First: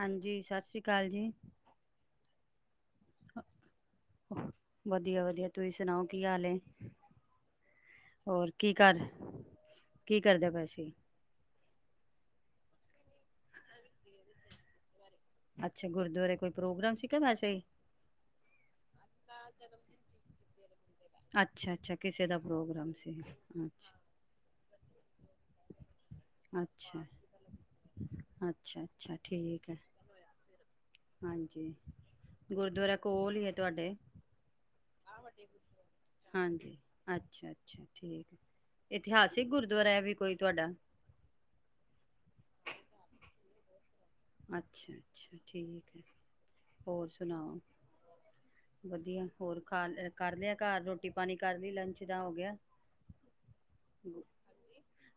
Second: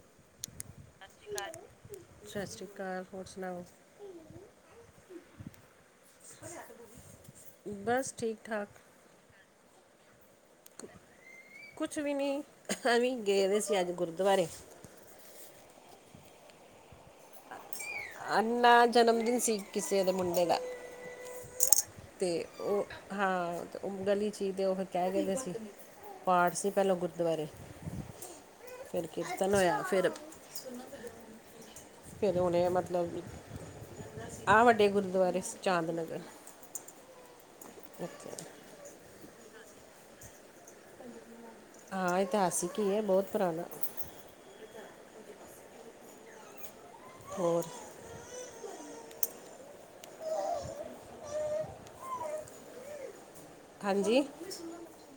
ਹਾਂਜੀ ਸਤਿ ਸ੍ਰੀ ਅਕਾਲ ਜੀ ਸਤਿ ਸ਼੍ਰੀ ਅਕਾਲ ਹੋਰ ਸੁਣਾਓ ਵਧੀਆ-ਵਧੀਆ ਤੁਸੀਂ ਸੁਣਾਓ ਕੀ ਹਾਲ ਏ ਬਸ ਠੀਕ ਹੋਰ ਠਾਕ ਕੀ ਕਰ ਕੀ ਕਰਦੇ ਪਏ ਸੀੇ? ਕੁਛ ਵੀ ਨਹੀਂ ਅਸੀਂ ਗਏਦੇ ਸੀ ਅੱਜ ਗੁਰਦੁਆਰੇ ਅੱਛਾ ਗੁਰਦੁਆਰੇ ਕੋਈ ਪ੍ਰੋਗਰਾਮ ਸੀਗਾ ਵੈਸੇ ਹੀ ਅਨਾ ਜਨਮ ਦਿਨ ਸੀ ਕਿਸੇ ਦੇ ਮੁੰਡੇ ਦਾ ਅੱਛਾ ਅੱਛਾ ਕਿਸੇ ਤੇ ਦਾ ਉਹ ਪ੍ਰੋਗਰਾਮ ਸੀ ਹਾਂ ਉਹ ਅੱਛਾ ਗਲੀ ਚ ਤੇ ਉਹ ਕਹਿ ਗਏ ਸੀ, ਪਾਠ ਸੀ ਪਹਿਲਾਂ ਗੁਰਦੁਆਰੇ ਫਿਰ ਅੱਛਾ-ਅੱਛਾ-ਅੱਛਾ ਕੀਰਤਨ ਠੀਕ ਹੈ ਹੋਇਆ ਫਿਰ ਹਾਂਜੀ। ਫਿਰ ਉਹਨੇ ਗੁਰਦੁਆਰਾ ਮਤਲਬ ਕੋਲ ਹੀ ਹੈ ਤੁਹਾਡੇ ਆਹ ਵੱਡੇ ਗੁਰਦੁਆਰੇ ਚਾਂ ਦਾ ਲੰਗਰ ਹਾਂਜੀ ਅੱਛਾ। ਅੱਛਾ ਠੀਕ ਹੈ ਇਤਿਹਾਸਿਕ ਗੁਰਦੁਆਰਾ ਹੈ ਵੀ ਕੋਈ ਤੁਹਾਡਾ ਹਾਂ ਇਤਿਹਾਸਿਕ ਹੀ ਹੈ ਬਹੁਤ ਪੁਰਾਣਾ ਅੱਛਾ ਅੱਛਾ ਠੀਕ ਹੈ ਹੋਰ ਸੁਣਾਓ ਹੋਰ ਵਧੀਆ ਹੋਰ ਖਾ ਅ ਕਰ ਲਿਆ ਘਰ ਰੋਟੀ ਪਾਣੀ ਕਰ ਲਈ ਲੰਚ ਦਾ ਹੋ ਗਿਆ ਹਾਂਜੀ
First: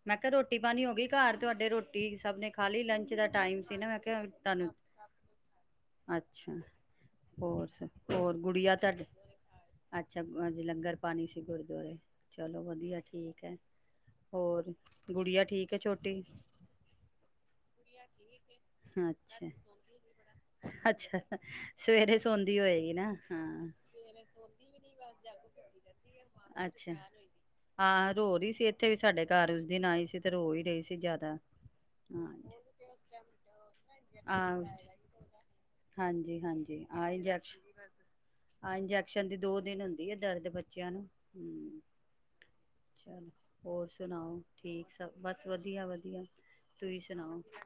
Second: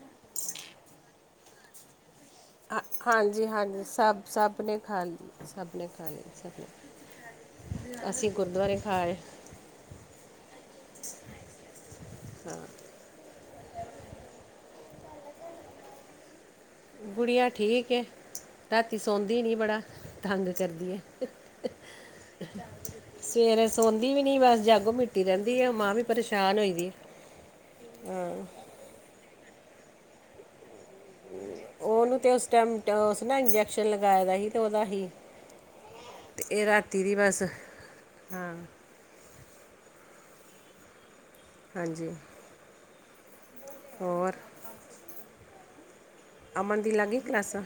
ਮੈਂ ਕਿਹਾ ਰੋਟੀ ਪਾਣੀ ਹੋ ਗਈ ਘਰ ਤੁਹਾਡੇ ਰੋਟੀ ਸਭ ਨੇ ਹਾਂ- ਖਾਲੀ ਲੰਚ ਦਾ ਹਾਂਜੀ ਟਾਈਮ ਸੀ ਹਾਂਜੀ ਨਾ ਮੈਂ ਸਭ ਸਭ ਤੁਹਾਨੂੰ ਨੇ ਖਾ ਲਈ, ਸਭ ਨੇ ਖਾ ਲਈ, ਅੱਛਾ ਹੋਰ ਸਭਨੇ ਅਸੀਂ ਹੋਰ ਗੁੜੀਆ ਗੁਰਦੁਆਰੇ ਖਾ ਤੁਹਾਡੇ ਆਏ। ਅੱਛਾ ਲੰਗਰ ਪਾਣੀ ਸੀ ਗੁਰਦੁਆਰੇ। ਚਲੋ ਹਾਂ ਵਧੀਆ ਠੀਕ ਹੈ। ਹੋਰ ਗੁੜੀਆ ਠੀਕ ਹੈ ਛੋਟੀ ਗੁੜੀਆ ਠੀਕ ਹੈ ਰਾਤੀ ਸੌੰਦੀ ਅੱਛਾ, ਨੀ ਬੜਾ ਤੰਗ ਕਰਦੀ ਅੱਛਾ ਹੈ, ਸਵੇਰੇ ਸੌਦੀ ਹੋਏਗੀ ਨਾ ਸਵੇਰੇ ਹਾਂ। ਸੌੱਦੀ ਵੀ ਨਹੀਂ ਬਸ ਜਾਗੋ ਮਿੱਟੀ ਰਹਿੰਦੀ ਹੈ ਮਾਂ ਵੀ ਪਰੇਸ਼ਾਨ ਹੋੰਦੀ ਅੱਛਾ। ਹੈ ਹਾਂ। ਰੋ ਰਹੀ ਸੀ ਇੱਥੇ ਵੀ ਸਾਡੇ ਘਰ ਉਸ ਦਿਨ ਆਈ ਸੀ ਤੇ ਰੋ ਹੀ ਰਹੀ ਸੀ ਜ਼ਿਆਦਾ। ਉਹਨੂੰ ਤੇ ਉਸ ਟਾਈਮ ਇੰਜੈਕਸ਼ਨ ਲਗਾਏ ਦਾ ਸੀ ਤੇ ਉਹਦਾ ਹੀ ਹਾਂਜੀ ਤੇ ਇਹ ਹਾਂਜੀ ਰਾਤੀ ਆਹ ਦੀ ਬਸ ਇੰਜੈਕਸ਼ਨ ਹਾਂ ਆਹ ਇੰਜੈਕਸ਼ਨ ਦੀ ਦੋ ਦਿਨ ਹੁੰਦੀ ਆ ਦਰਦ ਬੱਚਿਆਂ ਨੂੰ ਹੂੰ ਹਾਂਜੀ [inaudible] ਹੋਰ ਸੁਣਾਓ ਠੀਕ ਸਭ ਪਰ ਵਧੀਆ ਵਧੀਆ ਠੀਕ ਆ ਅਮਨ ਦੀ ਤੁਸੀਂ ਲੱਗ ਗਈ ਸੁਣਾਓ। ਕਲਾਸਾਂ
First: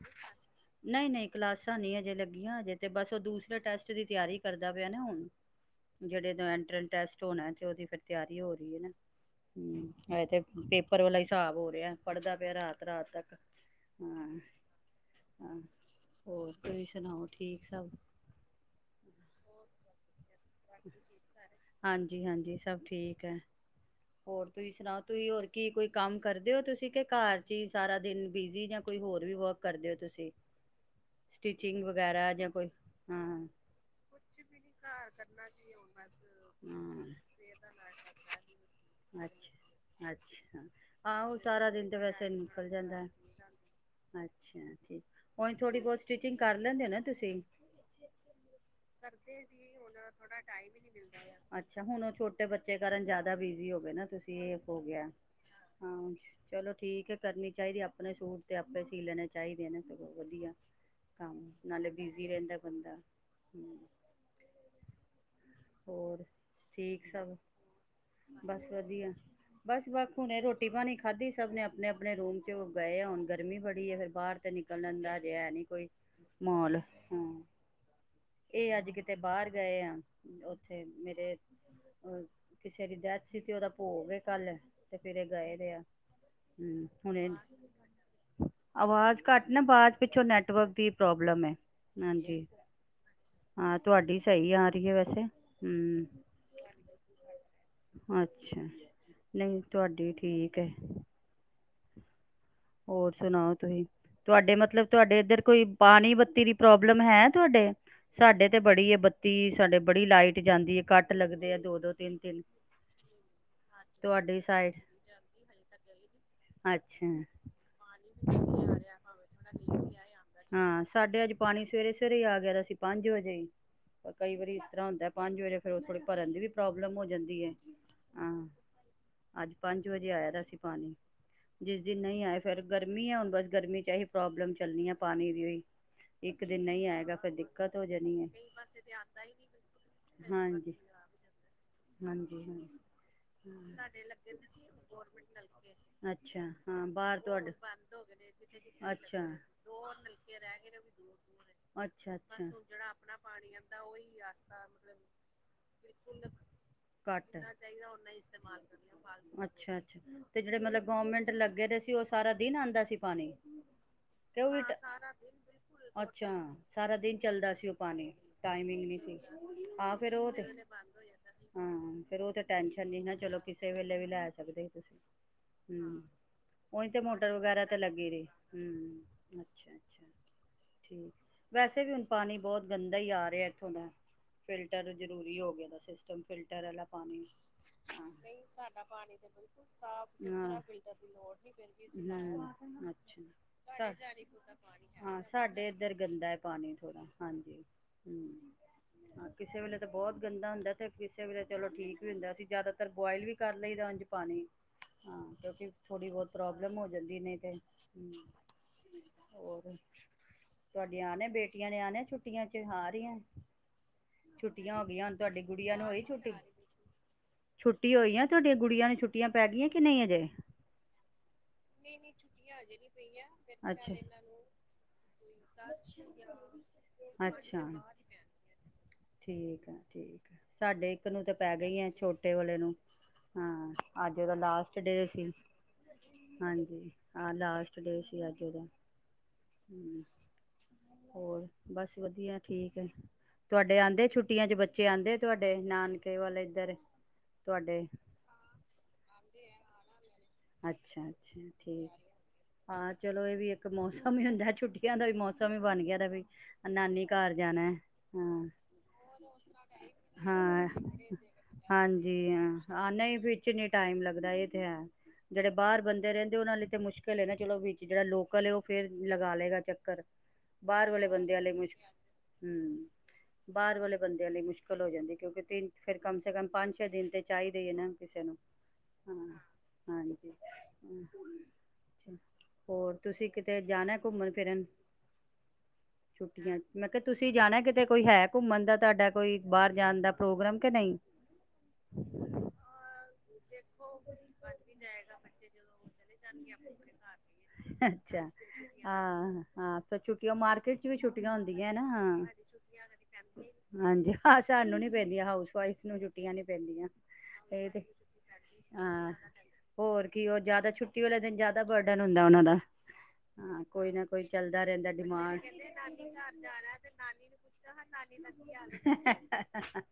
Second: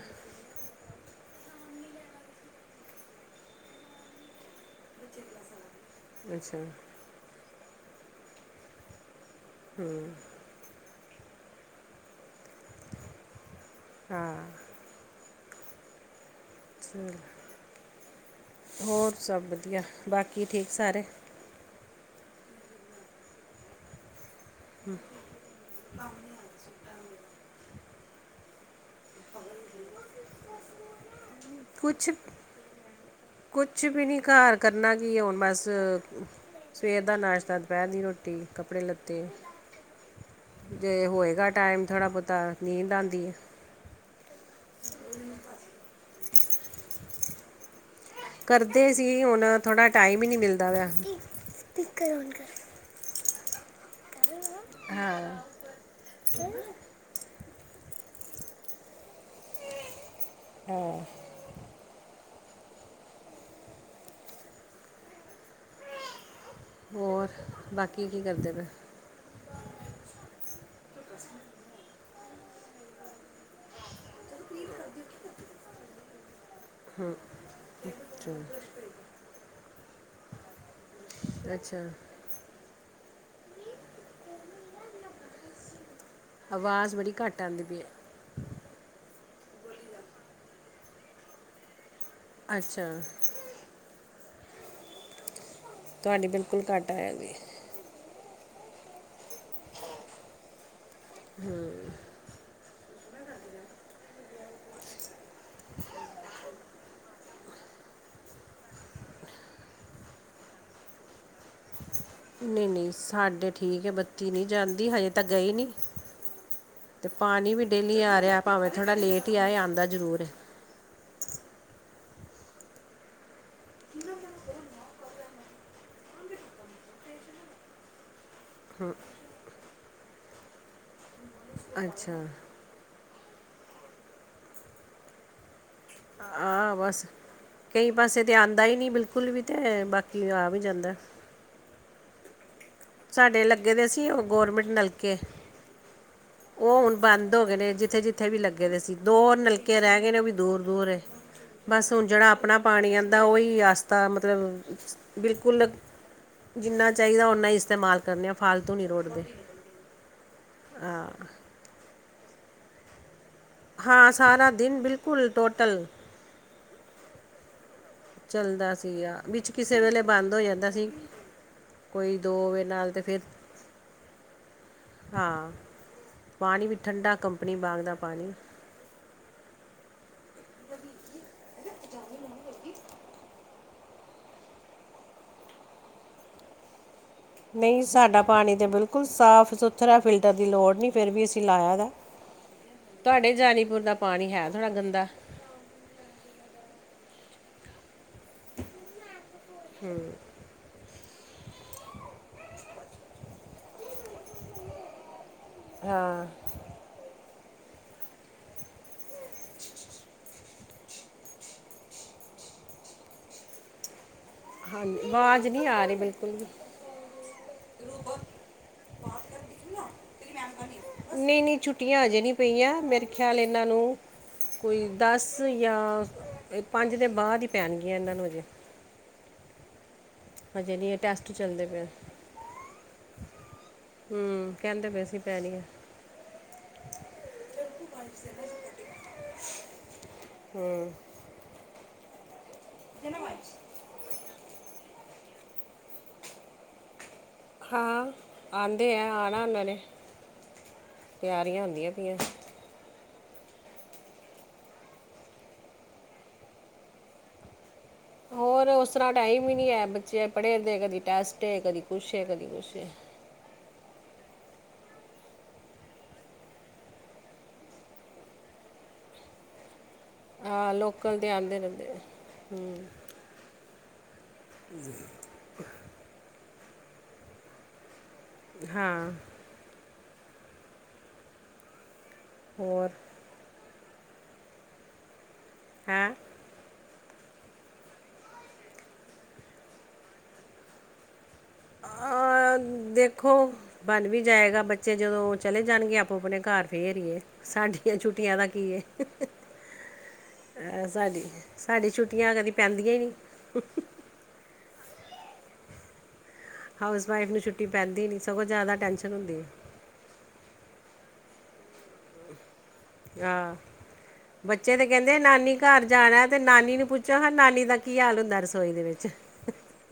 ਨਹੀਂ ਨਹੀਂ ਕਲਾਸਾਂ ਨਹੀਂ ਹਜੇ ਲੱਗੀਆਂ ਹਜੇ ਤੇ ਬਸ ਉਹ ਦੂਸਰੇ ਟੈਸਟ ਦੀ ਤਿਆਰੀ ਕਰਦਾ ਪਿਆ ਨਾ ਹੁਣ। ਜਿਹੜੇ ਅੱਛਾ ਐਂਟਰਸ ਟੈਸਟ ਹੋਣਾ ਤੇ ਉਹਦੀ ਫਿਰ ਤਿਆਰੀ ਹੋ ਰਹੀ ਹੈ ਨਾ? ਹਮ ਹੈ ਤੇ ਉਪਰ ਵਾਲਾ ਹੀ ਹਿਸਾਬ ਹੋ ਰਿਹਾ ਪੜ੍ਹਦਾ ਪਿਆ ਰਾਤ ਰਾਤ ਤੱਕ ਹਾਂ ਹਮ ਹੋਰ ਤੁਸੀਂ ਚਲੋ ਸੁਣਾਓ ਠੀਕ ਸਭ ਹੋਰ ਸਭ ਵਧੀਆ, ਬਾਕੀ ਠੀਕ ਸਾਰੇ? ਹਾਂਜੀ ਹਾਂਜੀ ਸਭ ਠੀਕ ਹੈ। ਹੋਰ ਤੁਸੀਂ ਸੁਣਾਓ ਤੁਸੀਂ ਹੋਰ ਕੀ ਕੋਈ ਕੰਮ ਕਰਦੇ ਹੋ ਤੁਸੀਂ? ਘਰ ਚ ਹੀ ਸਾਰਾ ਦਿਨ ਬੀਜੀ, ਜਾਂ ਕੋਈ ਹੋਰ ਵੀ ਵਰਕ ਕਰਦੇ ਹੋ ਤੁਸੀਂ? ਸਟਿਚਿੰਗ ਕੁਛ ਵਗੈਰਾ ਜਾਂ ਕੋਈ ਹਾਂ ਕੁਛ ਵੀ ਨੀ ਘਰ ਕਰਨਾ ਕੀ ਉਹ ਨਾਸ਼ਤਾ ਦੁਪਹਿਰ ਦੀ ਰੋਟੀ ਕੱਪੜੇ ਲੱਤੇ ਅੱਛ ਜੇ ਹਾਂ ਉਹ ਹੋਏਗਾ ਸਾਰਾ ਟਾਈਮ ਦਿਨ ਤੇ ਥੋੜ੍ਹਾ ਵੈਸੇ ਬਹੁਤਾ ਨਿਕਲ ਨੀਂਦ ਜਾਂਦਾ ਆਉਂਦੀ ਹੈ ਅੱਛਾ ਉਹੀ ਥੋੜੀ ਬਹੁਤੀ ਸਟਿਚਿੰਗ ਕਰ ਲੈਂਦੇ ਨਾ ਤੁਸੀਂ ਕਰਦੇ ਸੀ ਹੁਣ ਥੋੜਾ ਟਾਈਮ ਵੀ ਨਹੀਂ ਮਿਲਦਾ ਪਿਆ ਮਾਸੀ ਅੱਛਾ ਹੁਣ ਉਹ ਸਪੀਕਰ ਔਨ ਛੋਟੇ ਕਰ। ਬੱਚੇ ਕਾਰਨ ਜ਼ਿਆਦਾ ਬਿਜ਼ੀ ਹੋ ਗਏ ਨਾ ਤੁਸੀਂ। ਸੇਫ ਹੋ ਗਿਆ ਹਾਂ ਚਲੋ ਠੀਕ ਹੈ ਕਰਨੀ ਚਾਹੀਦੇ ਆਪਣੇ ਸੂਟ ਤੇ ਆਪੇ ਸੀ ਲੈਣੇ ਚਾਹੀਦੇ ਨੇ। ਬਹੁਤ ਵਧੀਆ ਹਾਂ ਕੰਮ। ਨਾਲੇ ਬਿਜ਼ੀ ਰਹਿੰਦਾ ਬੰਦਾ ਹਾਂ। ਹੋਰ, ਠੀਕ ਸਭ ਹੋਰ ਬਾਕੀ ਕੀ ਕਰਦੇ ਪਏ ਬਸ ਵਧੀਆ ਬਸ ਵ ਹੁਣੇ ਰੋਟੀ ਰੋਟੀ ਪਾਣੀ ਖਾਧੀ ਸਭ ਨੇ ਆਪਣੇ ਆਪਣੇ ਰੂਮ ਚ ਉਹ ਗਏ ਆ ਹੁਣ ਗਰਮੀ ਬੜੀ ਹੈ ਫਿਰ ਬਾਹਰ ਤੇ ਨਿਕਲਣ ਦਾ ਰਿਹਾ ਨੀ ਕੋਈ ਮਾਹੌਲ ਹੂੰ ਹਾਂ ਅੱਛਾ। ਇਹ ਅੱਜ ਕਿਤੇ ਬਾਹਰ ਗਏ ਆ। [inaudible] [inaudible] ਮੇਰੇ ਅੱਛਾ ਕਲੋਜ ਕਿਸੇ ਡੈੱਥ ਕਿਤੇ ਉਹਦਾ ਭੋਗ ਐ ਕੱਲ ਤੇ ਫਿਰ ਇਹ ਗਏ ਪਏ ਆ। ਹਮ ਆਵਾਜ਼ ਬੜੀ ਹੁਣ ਘੱਟ ਆਉਂਦੀ ਪਈ ਹੈ ਆਵਾਜ਼ ਘੱਟ ਨਾ ਬਾਹਰ ਪਿੱਛੋਂ ਨੈਟਵਰਕ ਦੀ ਪ੍ਰੋਬਲਮ ਹੈ। ਹਾਂਜੀ ਅੱਛਾ ਹਾਂ। ਤੁਹਾਡੀ ਸਹੀ ਆ ਰਹੀ ਹੈ ਵੈਸੇ। [inaudible] ਤੁਹਾਡੀ ਬਿਲਕੁਲ ਘੱਟ ਆਇਆ ਜੀ। ਅੱਛਾ ਨਹੀਂ ਤੁਹਾਡੀ ਠੀਕ ਹੈ। ਹੋਰ ਸੁਣਾਓ ਤੁਸੀਂ ਤੁਹਾਡੇ ਮਤਲਬ ਤੁਹਾਡੇ ਇੱਧਰ ਕੋਈ ਪਾਣੀ ਬੱਤੀ ਦੀ ਪ੍ਰੋਬਲਮ ਹੈ ਤੁਹਾਡੇ ਸਾਡੇ ਤੇ ਬੜੀ ਹੈ ਬੱਤੀ ਸਾਡੇ ਬੜੀ ਲਾਈਟ ਜਾਂਦੀ ਹੈ ਕੱਟ ਲੱਗਦੇ ਆ ਦੋ ਦੋ ਤਿੰਨ ਤਿੰਨ ਸਾਡੇ ਨਹੀਂ ਨਹੀਂ ਸਾਡੇ ਠੀਕ ਹੈ ਤੁਹਾਡੀ ਬੱਤੀ ਨਹੀਂ ਸਾਈਡ ਜਾਂਦੀ ਹਜੇ ਤੇ ਗਈ ਨੀ ਗਈ ਨੀ ਅੱਛਾ ਤੇ ਪਾਣੀ ਨਹੀਂ ਵੀ ਡੇਲੀ ਆ ਰਿਹਾ ਭਾਵੇਂ ਥੋੜਾ ਲੇਟ ਹੀ ਆਏ ਆਉਂਦਾ ਜ਼ਰੂਰ ਐ। ਹਾਂ ਸਾਡੇ ਅੱਜ ਪਾਣੀ ਸਵੇਰੇ ਸਵੇਰੇ ਆ ਗਿਆ ਦਾ ਸੀ ਪੰਜ ਵਜੇ ਪਰ ਕਈ ਵਾਰੀ ਇਸ ਤਰ੍ਹਾਂ ਹੁੰਦਾ ਪੰਜ ਵਜੇ ਫਿਰ ਉਹ ਥੋੜੇ ਭਰਨ ਦੀ ਵੀ ਪ੍ਰੋਬਲਮ ਹੋ ਜਾਂਦੀ ਹੈ ਹਾਂ ਅੱਜ ਪੰਜ ਵਜੇ ਆਇਆ ਦਾ ਸੀ ਪਾਣੀ। ਜਿਸ ਦਿਨ ਨਹੀਂ ਅੱਛਾ। ਆਏ। ਨਹੀਂ ਹੁਣ ਬਸ ਗਰਮੀ ਚ ਇਹੀ ਪ੍ਰੋਬਲਮ ਚੱਲਣੀ ਆ ਪਾਣੀ ਦੀ ਓਇ। ਇੱਕ ਦਿਨ ਆਹ ਨਹੀਂ ਬਸ ਆਏਗਾ ਫੇਰਦਿੱਕਤ ਹੋ ਕਈ ਜਾਣੀ ਪਾਸੇ ਐ ਤਾਂ ਆਉਂਦਾ ਹੀ ਨਹੀਂ ਬਿਲਕੁਲ ਵੀ ਤੇ ਬਾਕੀ ਆ ਵੀ ਹਾਂਜੀ ਜਾਂਦਾ। ਹਾਂਜੀ ਹ ਹਮ। [inaudible] ਸਾਡੇ ਲੱਗੇ ਦੇ ਸੀ ਉਹ ਗੌਰਮੈਂਟ ਨਲਕੇ ਅੱਛਾ ਉਹ ਹਾਂ ਹੁਣ ਬਾਹਰ ਬੰਦ ਹੋ ਗਏ ਨੇ ਜਿੱਥੇ ਜਿੱਥੇ ਵੀ ਲੱਗੇ ਦੇ ਸੀ ਦੋ ਨਲਕੇ ਰਹਿ ਗਏ ਨੇ ਉਹ ਵੀ ਦੂਰ ਦੂਰ ਬਸ ਹੁਣ ਏ। ਜਿਹੜਾ ਆਪਣਾ ਪਾਣੀ ਆਉਂਦਾ ਉਹੀ ਅਸੀਂ ਤਾਂ ਮਤਲਬ ਬਿਲਕੁਲ ਜਿੰਨਾ ਚਾਹੀਦਾ ਉਹਨਾਂ ਹੀ [inaudible] ਇਸਤੇਮਾਲ ਕਰਨੇ ਆ ਫਾਲਤੂ ਨਹੀਂ ਰੋੜਦੇ ਅੱਛਾ ਅੱਛਾ ਤੇ ਜਿਹੜੇ ਮਤਲਬ ਹਾਂ। ਗਰਮੈਂਟ ਲੱਗੇ ਨੇ ਸਾਰਾ ਦਿਨ ਆਉਂਦਾ ਸੀ ਪਾਣੀ। ਹਾਂ ਤੇ ਸਾਰਾ ਉਹ ਵੀ ਟ ਦਿਨ ਬਿਲਕੁਲ ਟੋਟਲ ਅੱਛਾ ਸਾਰਾ ਦਿਨ ਚੱਲਦਾ ਸੀ ਉਹ ਪਾਣੀ ਚੱਲਦਾ ਟਾਈਮਿੰਗ ਨਹੀਂ ਸੀ ਸੀਗਾ ਵਿੱਚ ਕਿਸੇ ਹਾਂ ਵੇਲੇ ਫਿਰ ਉਹ ਬੰਦ ਜਾਂਦਾ ਸੀ ਹੋ ਜਾਂਦਾ ਸੀ ਕੋਈ ਫਿਰ ਦੋ ਵਜੇ ਟੈਨਸ਼ਨ ਨਾਲ ਤੇ ਨਹੀਂ ਨਾ ਚਲੋ ਫਿਰ ਉਹ ਤੇ ਕਿਸੇ ਵੇਲੇ ਵੀ ਲੈ ਸਕਦੇ ਤੁਸੀਂ। ਹਾਂ ਪਾਣੀ ਵੀ ਨਹੀਂ ਤੇ ਠੰਡਾ ਮੋਟਰ ਕੰਪਨੀ ਵਗੈਰਾ ਤੇ ਬਾਗ ਦਾ ਲੱਗੀ ਰਹੀ ਪਾਣੀ ਹੂੰ। ਅੱਛਾ ਅੱਛਾ ਠੀਕ ਵੈਸੇ ਵੀ ਹੁਣ ਪਾਣੀ ਬਹੁਤ ਗੰਦਾ ਹੀ ਆ ਰਿਹਾ ਇੱਥੋਂ ਦਾ ਫਿਲਟਰ ਜਰੂਰੀ ਹੋ ਗਿਆ ਸਿਸਟਮ ਫਿਲਟਰ ਵਾਲਾ। ਪਾਣੀ ਨਹੀਂ ਸਾਡਾ ਪਾਣੀ ਤਾਂ ਬਿਲਕੁਲ ਸਾਫ ਸੁਥਰਾ ਫਿਲਟਰ ਦੀ ਲੋੜ ਨਹੀਂ ਫੇਰ ਵੀ [unintelligible] ਅਸੀਂ ਲਾਇਆ ਦਾ ਤੁਹਾਡੇ ਜਾਨੀਪੁਰ ਹਾਂ ਅੱਛਾ ਦਾ ਪਾਣੀ ਹੈ ਥੋੜ੍ਹਾ ਗੰਦਾ [unintelligible] ਸਾਡੇ ਇਧਰ ਗੰਦਾ ਪਾਣੀ ਥੋੜਾ। ਹਾਂਜੀ। ਕਿਸੇ ਵੇਲੇ ਤਾਂ ਬਹੁਤ ਗੰਦਾ ਹੁੰਦਾ ਤੇ। ਕਿਸੇ ਵੇਲੇ ਚਲੋ ਠੀਕ ਵੀ ਹੁੰਦਾ ਸੀ ਜਿਆਦਾਤਰ ਬੋਇਲ ਵੀ ਕਰ ਲਈਦਾ ਉਂਜ ਪਾਣੀ। ਥੋੜੀ ਥੋੜੀ ਹਾਂ ਬਹੁਤ। ਪ੍ਰੌਬਲਮ ਹੋ ਜਾਂਦੀ ਆ ਨਹੀਂ ਤੇ ਹੋਰ ਤਤੁਹਾਡੀਆਂ ਆਣੇ ਬੇਟੀਆਂ ਨੇ ਆਣੇ ਛੁੱਟੀਆਂ ਚ ਆ ਰਹੀਆਂ। ਛੁੱਟੀਆਂ ਹੋ ਹਾਂਜੀ ਗਈਆਂ ਹੁਣ ਤੁਹਾਡੀ ਆਵਾਜ਼ ਨਹੀਂ ਗੁੱਡੀਆਂ ਨੂੰ ਆ ਰਹੀ ਹੋਈ ਬਿਲਕੁਲ ਵੀ ਛੁੱਟੀਆਂ ਹੋਈ ਤੁਹਾਡੀ ਗੁਡੀਆਂ ਨੂੰ ਛੁੱਟੀਆਂ ਪੈ ਗਈਆਂ ਕਿ ਨਹੀਂ ਅਜੇ। ਨਹੀਂ ਨਹੀਂ ਛੁੱਟੀਆਂ ਅਜੇ ਨਹੀਂ ਪਈਆਂ, ਮੇਰੇ ਖਿਆਲ ਇਹਨਾਂ ਨੂੰ ਕੋਈ ਦਸ ਜਾਂ ਪੰਜ ਦੇ ਬਾਅਦ ਹੀ ਪੈਣਗੀਆਂ ਇਹਨਾਂ ਨੂੰ ਹਜੇ ਠੀਕ ਆ ਸਾਡੇ ਇੱਕ ਨੂੰ ਟੈਸਟ ਤਾਂ ਪੈ ਚੱਲਦੇ ਗਈ ਪਏ ਆ ਛੋਟੇ ਵਾਲੇ ਨੂੰ ਅੱਜ ਦਾ ਹੂੰ ਲਾਸਟ ਕਹਿੰਦੇ ਪਏ ਡੇ ਸੀ ਪੈਣੀ ਆ ਹਾਂਜੀ ਆਹ ਲਾਸਟ ਡੇ ਸੀ ਅੱਜ ਦਾ ਹੂੰ ਔਰ ਬਸ [inaudible] ਠੀਕ ਹੈ ਤੁਹਾਡੇ ਜਾਂਦੇ ਛੁੱਟੀਆਂ ਚ ਬੱਚੇ ਆਉਂਦੇ ਤੁਹਾਡੇ ਨਾਨਕੇ ਵਾਲੇ ਇਧਰ। ਹਾਂ ਆਉਂਦੇ ਐ ਆਣਾ ਊਨਾਨੇ ਅੱਛਾ ਅੱਛਾ ਠੀਕ ਚਲੋ ਇਹ ਵੀ ਇੱਕ ਮੌਸਮ ਈ ਹੁੰਦਾ ਐ, ਛੁੱਟੀਆਂ ਦਾ ਵੀ ਮੌਸਮ ਹੀ ਬਣ ਗਿਆ ਦਾ ਬਈ ਨਾਨੀ ਘਰ ਜਾਣਾ। ਹਾਂ ਔਰ ਉਸ ਤਰਾਂ ਟਾਈਮ ਹੀ ਨਹੀਂ ਹੈ, ਬੱਚੇ ਆਪਣੇ ਹਾਂ ਦੇ ਕਦੀ ਟੈਸਟ ਹ ਕਦੀ ਕੁਛ ਹ ਕਦੀ ਕੁਛ ਹ ਕਿੰਨਨੇ ਟਾਈਮ ਲੱਗਦਾ ਇਹ ਤੇ ਹੈ ਜਿਹੜੇ ਬਾਹਰ ਬੰਦੇ ਰਹਿੰਦੇ ਉਹਨਾਂ ਲਈ ਤੇ ਮੁਸ਼ਕਿਲ ਏ ਨਾ ਚਲੋ ਵਿਚ ਜਿਹੜਾ ਲੋਕਲ ਉਹ ਫਿਰ ਲਗਾ ਲਏਗਾ ਚੱਕਰ ਆ ਬਾਹਰ ਵਾਲੇ ਲੋਕਲ ਤੇ ਬੰਦਿਆਂ ਲਈ ਆਂਦੇ ਰਹਿੰਦੇ ਆ। ਮੁਸ਼ਕਿਲ ਹੂੰ ਬਾਹਰ ਵਾਲੇ ਬੰਦਿਆਂ ਲਈ ਮੁਸ਼ਕਿਲ ਹੋ ਜਾਂਦੀ ਕਿਉਂਕਿ ਤੇ ਫਿਰ ਕੰਮ ਸੇ ਕੰਮ ਪੰਜ ਫਿਰ ਦਿਲ ਤੇ ਚਾਈਦੇ ਏ ਨਾ। [unintelligible] ਹਾਂ ਹਾਂਜੀ [inaudible] ਹੋਰ ਤੁਸੀਂ ਕਿਤੇ ਜਾਣਾ। ਘੁੰਮਣ ਫ਼ਿਰਨ ਹੈ [unintelligible] ਮੈਂ ਕਿਆ ਤੁਸੀਂ ਜਾਣਾ ਕਿਤੇ ਕੋਈ ਹੈ ਘੰਮਣ ਦਾ ਤੁਹਾਡਾ ਕੋਈ ਬਾਹਰ ਜਾਣ ਦਾ ਪ੍ਰੋਗਰਾਮ ਕਿ ਨਹੀਂ। ਆਹ! ਦੇਖੋ, ਬਣ ਵੀ ਜਾਏਗਾ ਬੱਚੇ ਜਦੋਂ ਚਲੇ ਜਾਣਗੇ ਆਪੋ -ਆਪਣੇ ਘਰ ਫੇਰ ਹੀਏ, ਸਾਡੀਆਂ ਅੱਛਾ ਛੁੱਟੀਆਂ ਦਾ ਕੀ ਏ। ਹਾਂ ਹਾਂ ਫਿਰ ਛੁੱਟੀਆਂ ਮਾਰਕੀਟ ਚ ਵੀ ਸਾਡੀ, ਛੁੱਟੀਆਂ ਹੁੰਦੀਆਂ ਨਾ ਸਾਡੀ ਹਾਂ ਛੁੱਟੀਆਂ ਕਦੀ ਪੈਂਦੀਆਂ ਹੀ ਨਹੀਂ। ਤੁਹਾਨੂੰ ਨੀ ਪੈਂਦੀਆਂ ਹਊਸ ਵਾਈਫ ਨੂੰ ਛੁੱਟੀਆਂ ਨੀ ਪੈਂਦੀਆਂ ਹਾਊਸ ਵਾਈਫ ਨੂੰ ਛੁੱਟੀ ਇਹ ਤੇ ਪੈਂਦੀ ਨਹੀਂ ਸਗੋਂ ਜ਼ਿਆਦਾ ਟੈਂਸ਼ਨ ਹਾਂ ਹੁੰਦੀ ਹੈ ਹੋਰ ਕੀ ਉਹ ਜ਼ਿਆਦਾ ਛੁੱਟੀ ਵਾਲੇ ਦਿਨ ਜ਼ਿਆਦਾ ਬਰਡਨ ਹੁੰਦਾ ਉਹਨਾਂ ਦਾ ਹਾਂ ਕੋਈ ਨਾ ਕੋਈ ਚੱਲਦਾ ਬੱਚੇ ਤੇ ਰਹਿੰਦਾ ਕਹਿੰਦੇ ਡਿਮਾਂਡ ਬੱਚੇ ਨਾਨੀ ਤੇ ਘਰ ਕਹਿੰਦੇ ਨਾਨੀ ਜਾਣਾ ਘਰ ਤੇ ਜਾਣਾ ਤੇ ਪੁੱਛੋ ਨਾਨੀ ਹਾਂ ਨੂੰ ਦਾ ਪੁੱਛਾਂ ਹਾਲ ਨਾਨੀ ਦਾ ਹੁੰਦਾ ਕੀ ਰਸੋਈ ਦੇ ਵਿੱਚ ਹਾਲ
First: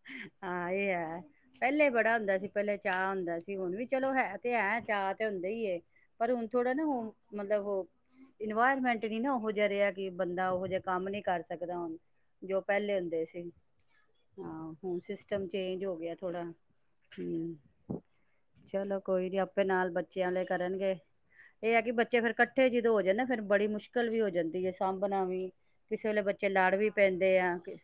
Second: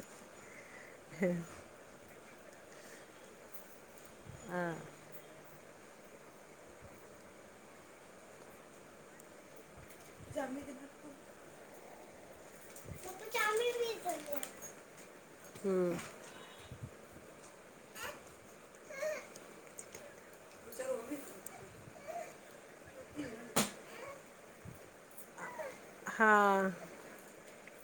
ਏ--ਹਾਂ ਇਹ ਹੈ ਪਹਿਲੇ ਬੜਾ ਹੁੰਦਾ ਸੀ ਪਹਿਲੇ ਚਾਹ ਹੁੰਦਾ ਸੀ ਹੁਣ ਵੀ ਚਲੋ ਹੈ ਤੇ ਹਾਂ ਹੈਂ ਚਾਅ ਤੇ ਹੁੰਦਾ ਹੀ ਏ, ਪਰ ਹੁਣ ਥੋੜਾ ਨਾ- ਹ- ਮਤਲਬ ਉਹ ਇਨਵਾਇਰਮੈਂਟ ਨੀ ਨਾ ਉਹ ਜਿਹਾ ਰਿਹਾ ਕਿ ਬੰਦਾ ਉਹ ਜਿਹਾ ਕੰਮ ਨਹੀ ਕਰ ਸਕ ਸਕਦਾ ਹੁਣ, ਜੋ ਪਹਿਲੇ ਹੁੰਦੇ ਸੀ। ਹਾਂ, ਹੁਣ ਸਿਸਟਮ ਚੇਂਜ ਹੋ ਹੂੰ ਗਿਆ ਥੋੜ੍ਹਾ ਠੀਕ ਚਲੋ ਕੋਈ ਨੀ ਆਪੇ ਨਾਲ ਬੱਚਿਆਂ ਨਾਲੇ ਕਰਨਗੇ, ਇਹ ਆ ਕਿ ਬੱਚੇ ਫੇਰ ਇਕੱਠੇ ਜਿਦੋਂ ਹੋ ਜਾਣ ਨਾ ਫੇਰ ਬੜੀ ਮੁਸ਼ਕਿਲ ਵੀ ਹੋ ਜਾਂਦੀ ਹੈ ਸਾਂਭਣਾ ਵੀ ਕਿਸੇ ਵੇਲੇ ਬੱਚੇ ਹਾਂ ਲੜ ਵੀ ਪੈਂਦੇ ਆ ਕੇ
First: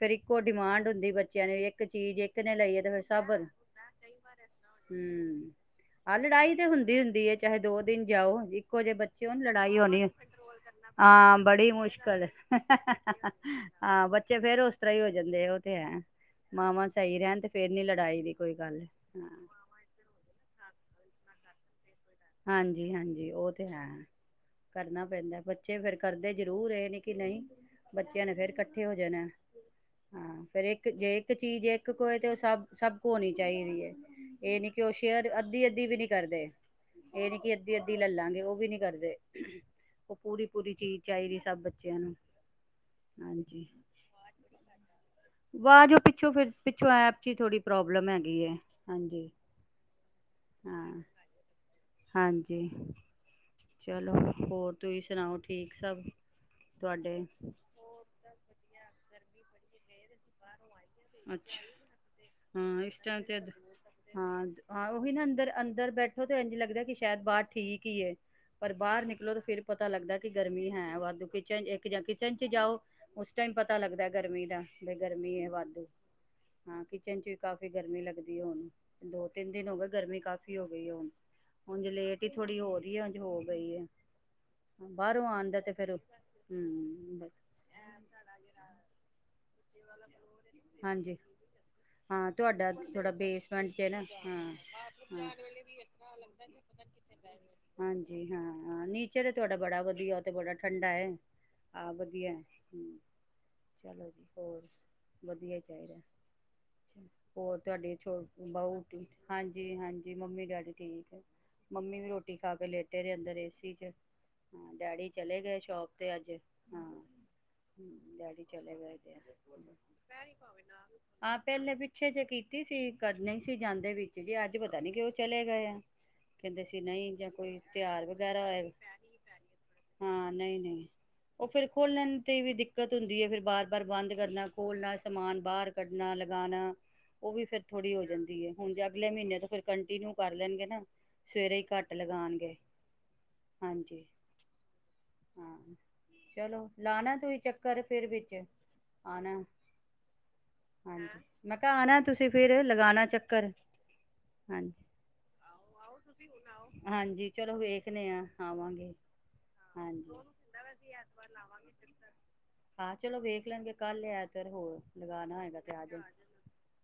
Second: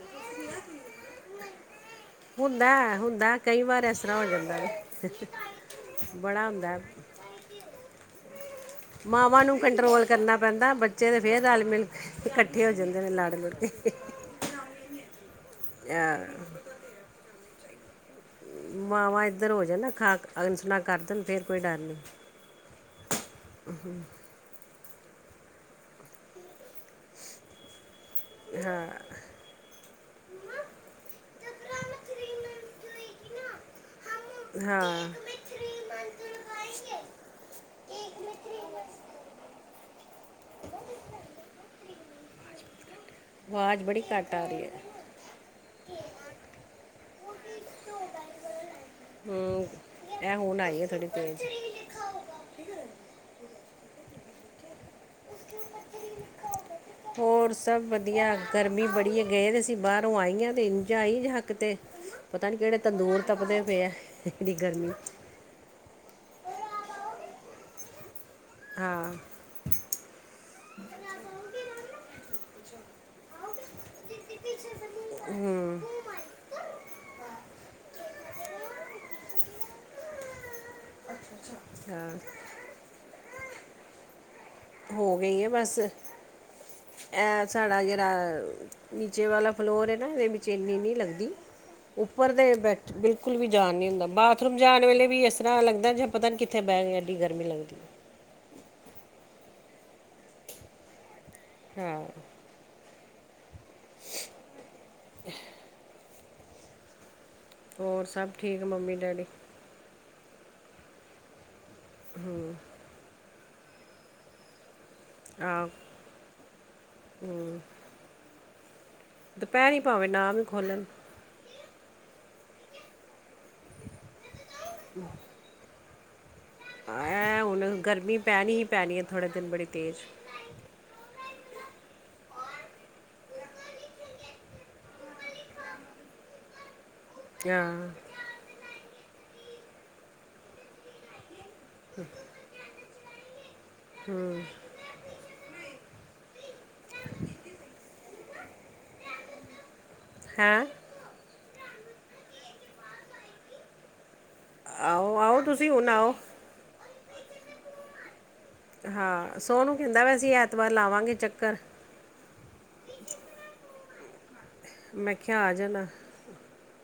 ਫੇਰ ਇੱਕੋ ਡਿਮਾਂਡ ਹੁੰਦੀ ਬੱਚਿਆਂ ਨੇ ਇੱਕ ਚੀਜ਼ ਇੱਕ ਨੇ ਹੁੰਦਾ ਲਈਏ ਤੇ ਹੈ, ਫਿਰ ਸਭ [inaudible] ਹੁੰਦਾ ਹੈ, ਹੂੰ ਕਈ ਵਾਰ ਇਸ ਤਰ੍ਹਾਂ ਹੋ ਜਾਂਦਾ ਹੈ ਆਹ ਬੜਾ ਲੜਾਈ ਤੇ ਹੁੰਦਾ ਹੈ। ਹੁੰਦੀ- ਹੁੰਦੀ ਚਾਹੇ ਦੋ ਦਿਨ ਜਾਓ, ਇੱਕੋ ਜਿਹੇ ਬੱਚੇ ਹੋ ਮਾਵਾਂ ਨੂੰ ਲੜਾਈ ਹੋਣੀ ਕੰਟਰੋਲ ਕਰਨਾ ਪੈਂਦਾ ਬੱਚੇ ਤੇ ਹਾਂ ਫੇਰ ਰਲ ਬੜੀ ਮਿਲ ਮੁਸ਼ਕਿਲ, ਕੇ ਇਕੱਠੇ ਹੋ ਜਾਂਦੇ ਨੇ ਹਾਂ-ਹਾਂ ਲੜ ਲੜ ਕੇ ਹਾਂ ਬੱਚੇ ਫੇਰ ਉਸ [unintelligible] ਜਾਂਦੇ ਉਹ ਤੇ ਹੈ, ਹਾਂ, ਮਾਵਾਂ ਸਹੀ ਰਹਿਣ ਤੇ ਫਿਰ ਨੀ ਲੜਾਈ ਦੀ ਕੋਈ ਗੱਲ ਮਾਵਾਂ ਹਾਂ ਇੱਧਰ ਹੋ ਜਾਨਾ ਖਾ ਅਣਸੁਣਾ ਕਰਦੇ ਦਿੰਦੇ ਫਿਰ ਕੋਈ ਡਰ ਨਹੀਂ ਹਾਂਜੀ, ਹਾਂਜੀ ਉਹ ਤੇ ਹੈ। ਕਰਨਾ ਪੈਂਦਾ ਬੱਚੇ ਫੇਰ ਕਰਦੇ ਜ਼ਰੂਰ ਇਹ ਨੇ ਕਿ ਨਹੀਂ ਬੱਚਿਆਂ ਨੇ ਫੇਰ ਇਕੱਠੇ ਹੋ ਹਾਂ ਜਾਣਾ ਹਾਂ। ਫੇਰ ਇੱਕ ਜੇ ਇੱਕ ਚੀਜ਼ ਇੱਕ ਕੋ ਹੋਏ ਤੇ ਉਹ ਸਭ- ਸਭ ਕੋ ਹੋਣੀ ਚਾਹੀਦੀ ਹੈ ਇਹ ਨੀ ਕਿ ਉਹ ਸ਼ੇਅਰ ਅੱਧੀ -ਅੱਧੀ ਵੀ ਨੀ ਕਰਦੇ ਇਹ ਨੀ ਕਿ ਅੱਧੀ ਅੱਧੀ ਲੈਲਾਂਗੇ ਉਹ ਵੀ ਨੀ ਕਰਦੇ ਪੂਰੀ -ਪੂਰੀ ਚੀਜ਼ ਚਾਹੀਦੀ ਸਭ ਬੱਚਿਆਂ ਨੂੰ, ਹਾਂਜੀ ਆਵਾਜ਼ ਬੜੀ ਘੱਟ ਆ ਰਹੀ ਹੈ [inaudible] ਵਾਜ ਪਿੱਛੋਂ ਫਿਰ ਪਿੱਛੋਂ ਐ [unintelligible] ਥੋੜੀ ਪ੍ਰੋਬਲਮ ਹੈਗੀ ਹੈ, ਹਾਂਜੀ ਹੂੰ ਇਹ ਹੁਣ ਆਈ ਹੈ ਹਾਂ ਥੋੜੀ ਤੇਜ਼ ਹਾਂਜੀ। ਚਲੋ, ਹੋਰ ਤੁਸੀਂ ਸੁਣਾਓ ਠੀਕ ਸਭ ਹੋਰ ਸਭ ਵਧੀਆ ਗਰਮੀ ਬੜੀ ਹੋ ਗਏ ਤੇ ਅਸੀਂ ਬਾਹਰੋਂ ਆਈ ਆ ਤੇ ਇੰਝ ਆਈ ਜਿਹਾ ਅੱਛਾ ਕਿਤੇ ਪਤਾ ਨੀ ਕਿਹੜੇ ਹਾਂ ਇਸ ਤੰਦੂਰ ਟਾਈਮ ਤੇ ਤਪਦੇ ਪਏ ਹੈ ਇਡੀ ਗਰਮੀ। ਉਹ ਤਾਂ ਇੰਜ ਲੱਗਦਾ ਕਿ ਸ਼ਾਇਦ ਬਾਹਰ ਠੀਕ ਹੀ ਏ। ਪਰ ਬਾਹਰ ਹਾਂ ਨਿਕਲੋ ਤਾਂ ਫਿਰ ਪਤਾ ਲੱਗਦਾ ਕਿ ਗਰਮੀ ਹੈ ਵਾਧੂ ਕਿੱਚ ਇੱਕ ਜਾਂ ਦਿਨ ਚ ਜਾਓ ਉਸ ਟਾਈਮ ਪਤਾ ਲੱਗਦਾ। ਗਰਮੀ ਦਾ ਵੀ ਗਰਮੀ ਐ ਹੂੰ ਵਾਧੂ ਹਾਂ ਕਿਚਨ ਚ ਕਾਫ਼ੀ ਗਰਮੀ ਲੱਗਦੀ ਹੁਣ ਦੋ ਤਿੰਨ ਦਿਨ ਹੋ ਗਏ ਗਰਮੀ ਕਾਫ਼ੀ ਹੋ ਗਈ ਹੁਣ। ਉੰਝ ਹਾਂ ਲੇਟ ਬੀ ਥੋੜੀ ਹੋ ਰਹੀ ਹੈ। ਹੋ ਗਈ ਹੈ। ਹੋ ਬਾਹਰੋਂ ਗਈ ਹੈ ਆਣ ਦਾ ਤੇ ਬਸ ਫੇਰ ਹੂੰ ਬਸ ਇਹ ਸਾਡਾ ਜਿਹੜਾ ਨੀਚੇ ਵਾਲਾ ਫਲੋਰ ਹੈ ਨਾ ਇਹਦੇ ਵਿੱਚ ਇੰਨੀ ਨਹੀਂ ਹਾਂਜੀ ਲੱਗਦੀ। ਹਾਂ ਉੱਪਰ ਦੇ ਤੁਹਾਡਾ ਬੈਠ ਥੋੜਾ ਬਿਲਕੁਲ ਵੀ ਬੇਸਮੈਂਟ ਜਾਣ ਚ ਨੀ ਨਾ ਹੁੰਦਾ ਹਾਂ ਬਾਥਰੂਮ ਜਾਣ ਵੇਲੇ ਵੀ ਹਾਂ ਇਸ ਤਰ੍ਹਾਂ ਲੱਗਦਾ ਜੇ ਪਤਾ ਨਹੀਂ ਕਿੱਥੇ ਬਹਿ ਐਡੀ ਗਰਮੀ ਲੱਗਦੀ। ਹਾਂਜੀ ਹਾਂ ਨੀਚਰ ਤੁਹਾਡਾ ਬੜਾ ਵਧੀਆ ਤੇ ਬੜਾ ਠੰਡਾ ਹੈ। ਆਹ ਹਾਂ ਵਧੀਆ। ਚਲੋ ਜੀ ਹੋਰ ਵਧੀਆ ਚਾਹੀਦਾ। ਹੋਰ ਤੁਹਾਡੇ ਛੋ ਸਭ ਠੀਕ ਬਹੁ ਮੰਮੀ ਡੈਡੀ ਹਾਂਜੀ ਹਾਂਜੀ। ਜੀ ਮੰਮੀ ਡੈਡੀ ਠੀਕ ਹੈ। ਮੰਮੀ ਵੀ ਰੋਟੀ ਖਾ ਕੇ ਲੇਟੇ ਰਹੇ ਅੰਦਰ ਏ ਲੋਬੀ ਚ ਡੈਡੀ ਚਲੇ ਗਏ ਆਹ ਸ਼ੋਪ ਤੇ ਅੱਜ ਹਾਂ ਡੈਡੀ। ਚਲੇ ਗਏ। ਤੇ ਦੁਪਹਿਰੀ ਭਾਵੇਂ ਨਾ ਵੀ ਖੋਲਣ। ਹਾਂ ਪਹਿਲੇ ਪਿੱਛੇ ਜੇ ਕੀਤੀ ਸੀ ਕਰਨੀ ਸੀ ਜਾਂਦੇ ਵਿੱਚ ਜੇ ਇਹ ਪਤਾ ਨੀ ਕਿਉਂ ਚਲੇ ਗਏ ਆ। ਕਹਿੰਦੇ ਸੀ ਨਹੀਂ ਜਾਂ ਐ ਕੋਈ ਹੁਣ ਤਿਆਰ ਗਰਮੀ ਵਗੈਰਾ ਪੈਣੀ ਹੀ ਹੋਏ ਪੈਣੀ ਹੈ ਥੋੜ੍ਹੇ ਦਿਨ ਬੜੀ ਤੇਜ਼ ਹਾਂ ਨਹੀਂ ਨਹੀਂ। ਉਹ ਫਿਰ ਖੋਲਣ ਤੇ ਵੀ ਦਿੱਕਤ ਹੁੰਦੀ ਹੈ ਫਿਰ ਬਾਰ ਬਾਰ ਬੰਦ ਕਰਨਾ ਖੋਲਣਾ ਸਮਾਨ ਬਾਹਰ ਕੱਢਣਾ ਗਾਣਾ ਉਹ ਵੀ ਫੇਰ ਹਾਂ ਥੋੜ੍ਹੀ ਹੋ ਜਾਂਦੀ ਹੈ ਹੁਣ ਜਾ ਅਗਲੇ ਮਹੀਨੇ ਤੋਂ ਫਿਰ ਕੰਟੀਨਿਊ ਕਰ ਲੈਣਗੇ ਨਾ। ਸਵੇਰੇ ਹੀ ਕੱਟ ਲਗਾਉਣਗੇ। ਹਾਂਜੀ ਹੂੰ ਹਾਂ। ਚਲੋ। ਨਾ ਨਾ ਕੋਈ ਚੱਕਰ ਫਿਰ ਵੀ ਕੈ ਆਣਾ। ਹੈਂ। ਹਾਂਜੀ, ਮੈਂ ਕਯਾ ਆਣਾ ਤੁਸੀਂ ਫਿਰ ਲਗਾਣਾ ਚੱਕਰ। ਹਾਂਜੀ ਆਓ ਆਓ ਤੁਸੀਂ ਹੁਣ ਆਓ। ਹਾਂਜੀ, ਚਲੋ ਵੇਖਣੇ ਆਂ। ਹਾਂ, ਸੋਨੂ ਕਹਿੰਦਾ ਪਿਆ ਸੀ ਐਤਵਾਰ ਲਾਵਾਂਗੇ ਚੱਕਰ। ਹਾਂ ਚਲੋ ਵੇਖ ਲਾਂਗੇ ਕੱਲ ਲੈਜ ਰ ਹੋਰ ਲਗਾਨਾ ਹੋਏਗਾ। ਤੇ ਆ ਹਨਾ‌। ਜਾਣ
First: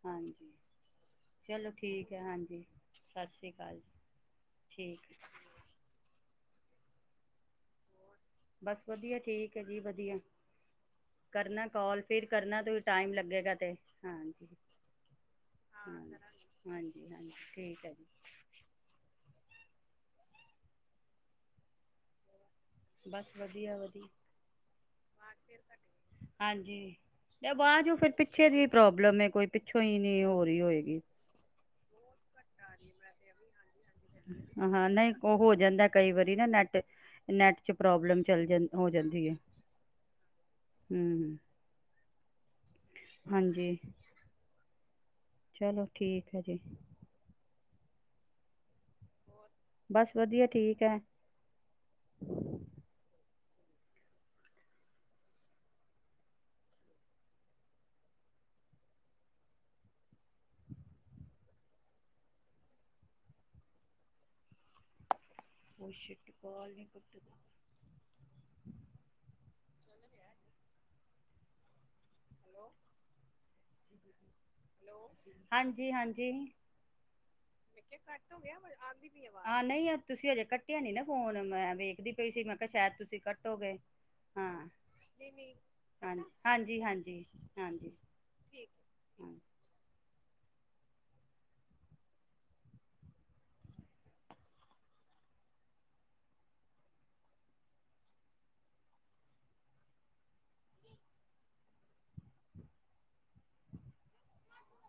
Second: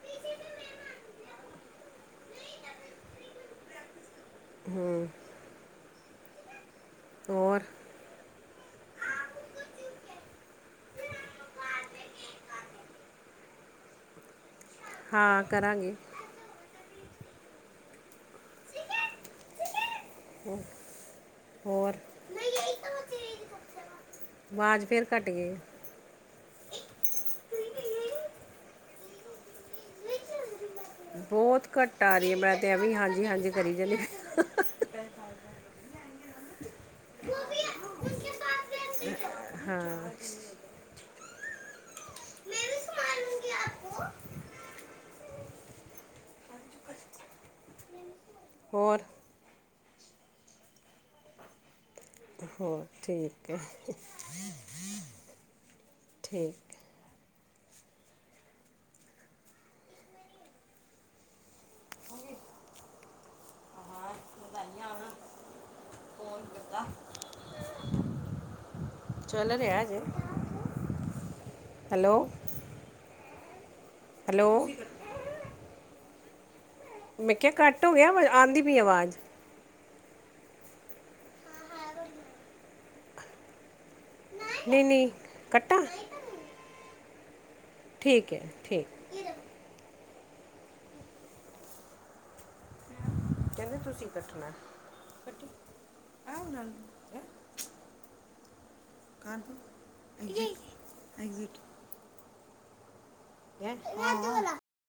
ਹਾਂਜੀ, ਚਲੋ ਠੀਕ ਹੈ। ਹਾਂਜੀ, ਸਤ ਸ਼੍ਰੀ ਕਾਲ। ਠੀਕ। ਹੂੰ ਹੋਰ। ਬਸ ਵਧੀਐ ਠੀਕ ਹੈ ਜੀ ਵਧੀਐ। ਕਰਨਾ ਕਾਲ ਫਿਰ ਕਰਨਾ ਤੁਸੀ ਟਾਈਮ ਲੱਗੇਗਾ ਤੇ, ਹਾਂਜੀ। ਹਾਂ, ਕਰਾਂਗੇ। ਜੀ ਹਾਂਜੀ, ਠੀਕ ਹੈ ਜੀ। ਹੋ ਹੋਰ। ਬਸ, ਵਧੀਆ ਵਧੀਅ। ਆਵਾਜ਼ ਫਿਰ ਘੱਟ ਗਈ ਹਾਂਜੀ, ਐ ਵਾਜ਼ ਔ ਫਿਰ ਪਿੱਛੇ ਜੀ ਪ੍ਰੋਬਲਮ ਏ ਕੋਈ ਪਿੱਛੋਂ ਹੀ ਨੀ ਹੋਰਹੀ ਹੋਏਗੀ। ਬਹੁਤ ਘੱਟ ਆ ਰਹੀ ਏ, ਮੈਂ ਤੇ ਐਵੇਂ ਹਾਂਜੀ ਹਾਂਜੀ ਕਰੀ ਜਾਂਣੀ ਪਈ ਆ। ਅ ਹਾਂ ਨਹੀਂ ਉਹ ਹੋ ਜਾਂਦਾ ਕਈ ਈ ਵਰੀ ਨਾ ਨੈੱਟ ਨੈੱਟ ਚ ਚ ਪ੍ਰੋਬਲਮ ਚੱਲ ਜਨ ਹੋ ਜਂਦੀ ਏ ਹਾਂ ਹਮ। ਹਾਂਜੀ। ਚਲੋ, ਠੀਕ ਹੈ ਜੀ। ਹੋਰ। ਬਸ ਵਧੀਆ, ਠੀਕ ਐ। ਹੋਰ ਠੀਕ ਏ, ਠੀਕੇ। ਉਹ ਛਿਟ ਪਾਲਣੀ ਪੁਟ ਚੱਲ ਰਿਹਾ ਜੇ ਹੈਲੋ। ਹੈਲੋ। ਹੈਲੋ। ਹਾਂਜੀ, ਹਾਂਜੀ। ਮੈਂ ਕਿਆ ਕਟ ਹੋ ਗਿਆ ਆਂਦੀ ਪਈ ਏ ਆਵਾਜ਼। ਹਾਂ ਨਹੀਂ ਤੁਸੀਂ ਹਜੇ ਕੱਟਿਆ ਨੀ ਨਾ ਫੋਨ ਮੈਂ ਵੇਖਦੀ ਪਈ ਸੀ ਮੈਂ ਕਿਆ ਸ਼ਾਇਦ ਤੁਸੀਂ ਕੱਟੋਗੇ। ਹਾਂ ਨਹੀਂ ਨਹੀਂ ਕੱਟਾ। ਜੀ, ਠੀਕ ਹੈ ਠੀਕ ਕਹਿੰਦੇ ਤੁਸੀਂ ਕੱਟਣਾ ਆ, ਇਹਦੇ ਨਾਲ ਕਰ ਐਗਜਿਟ। [unintelligible]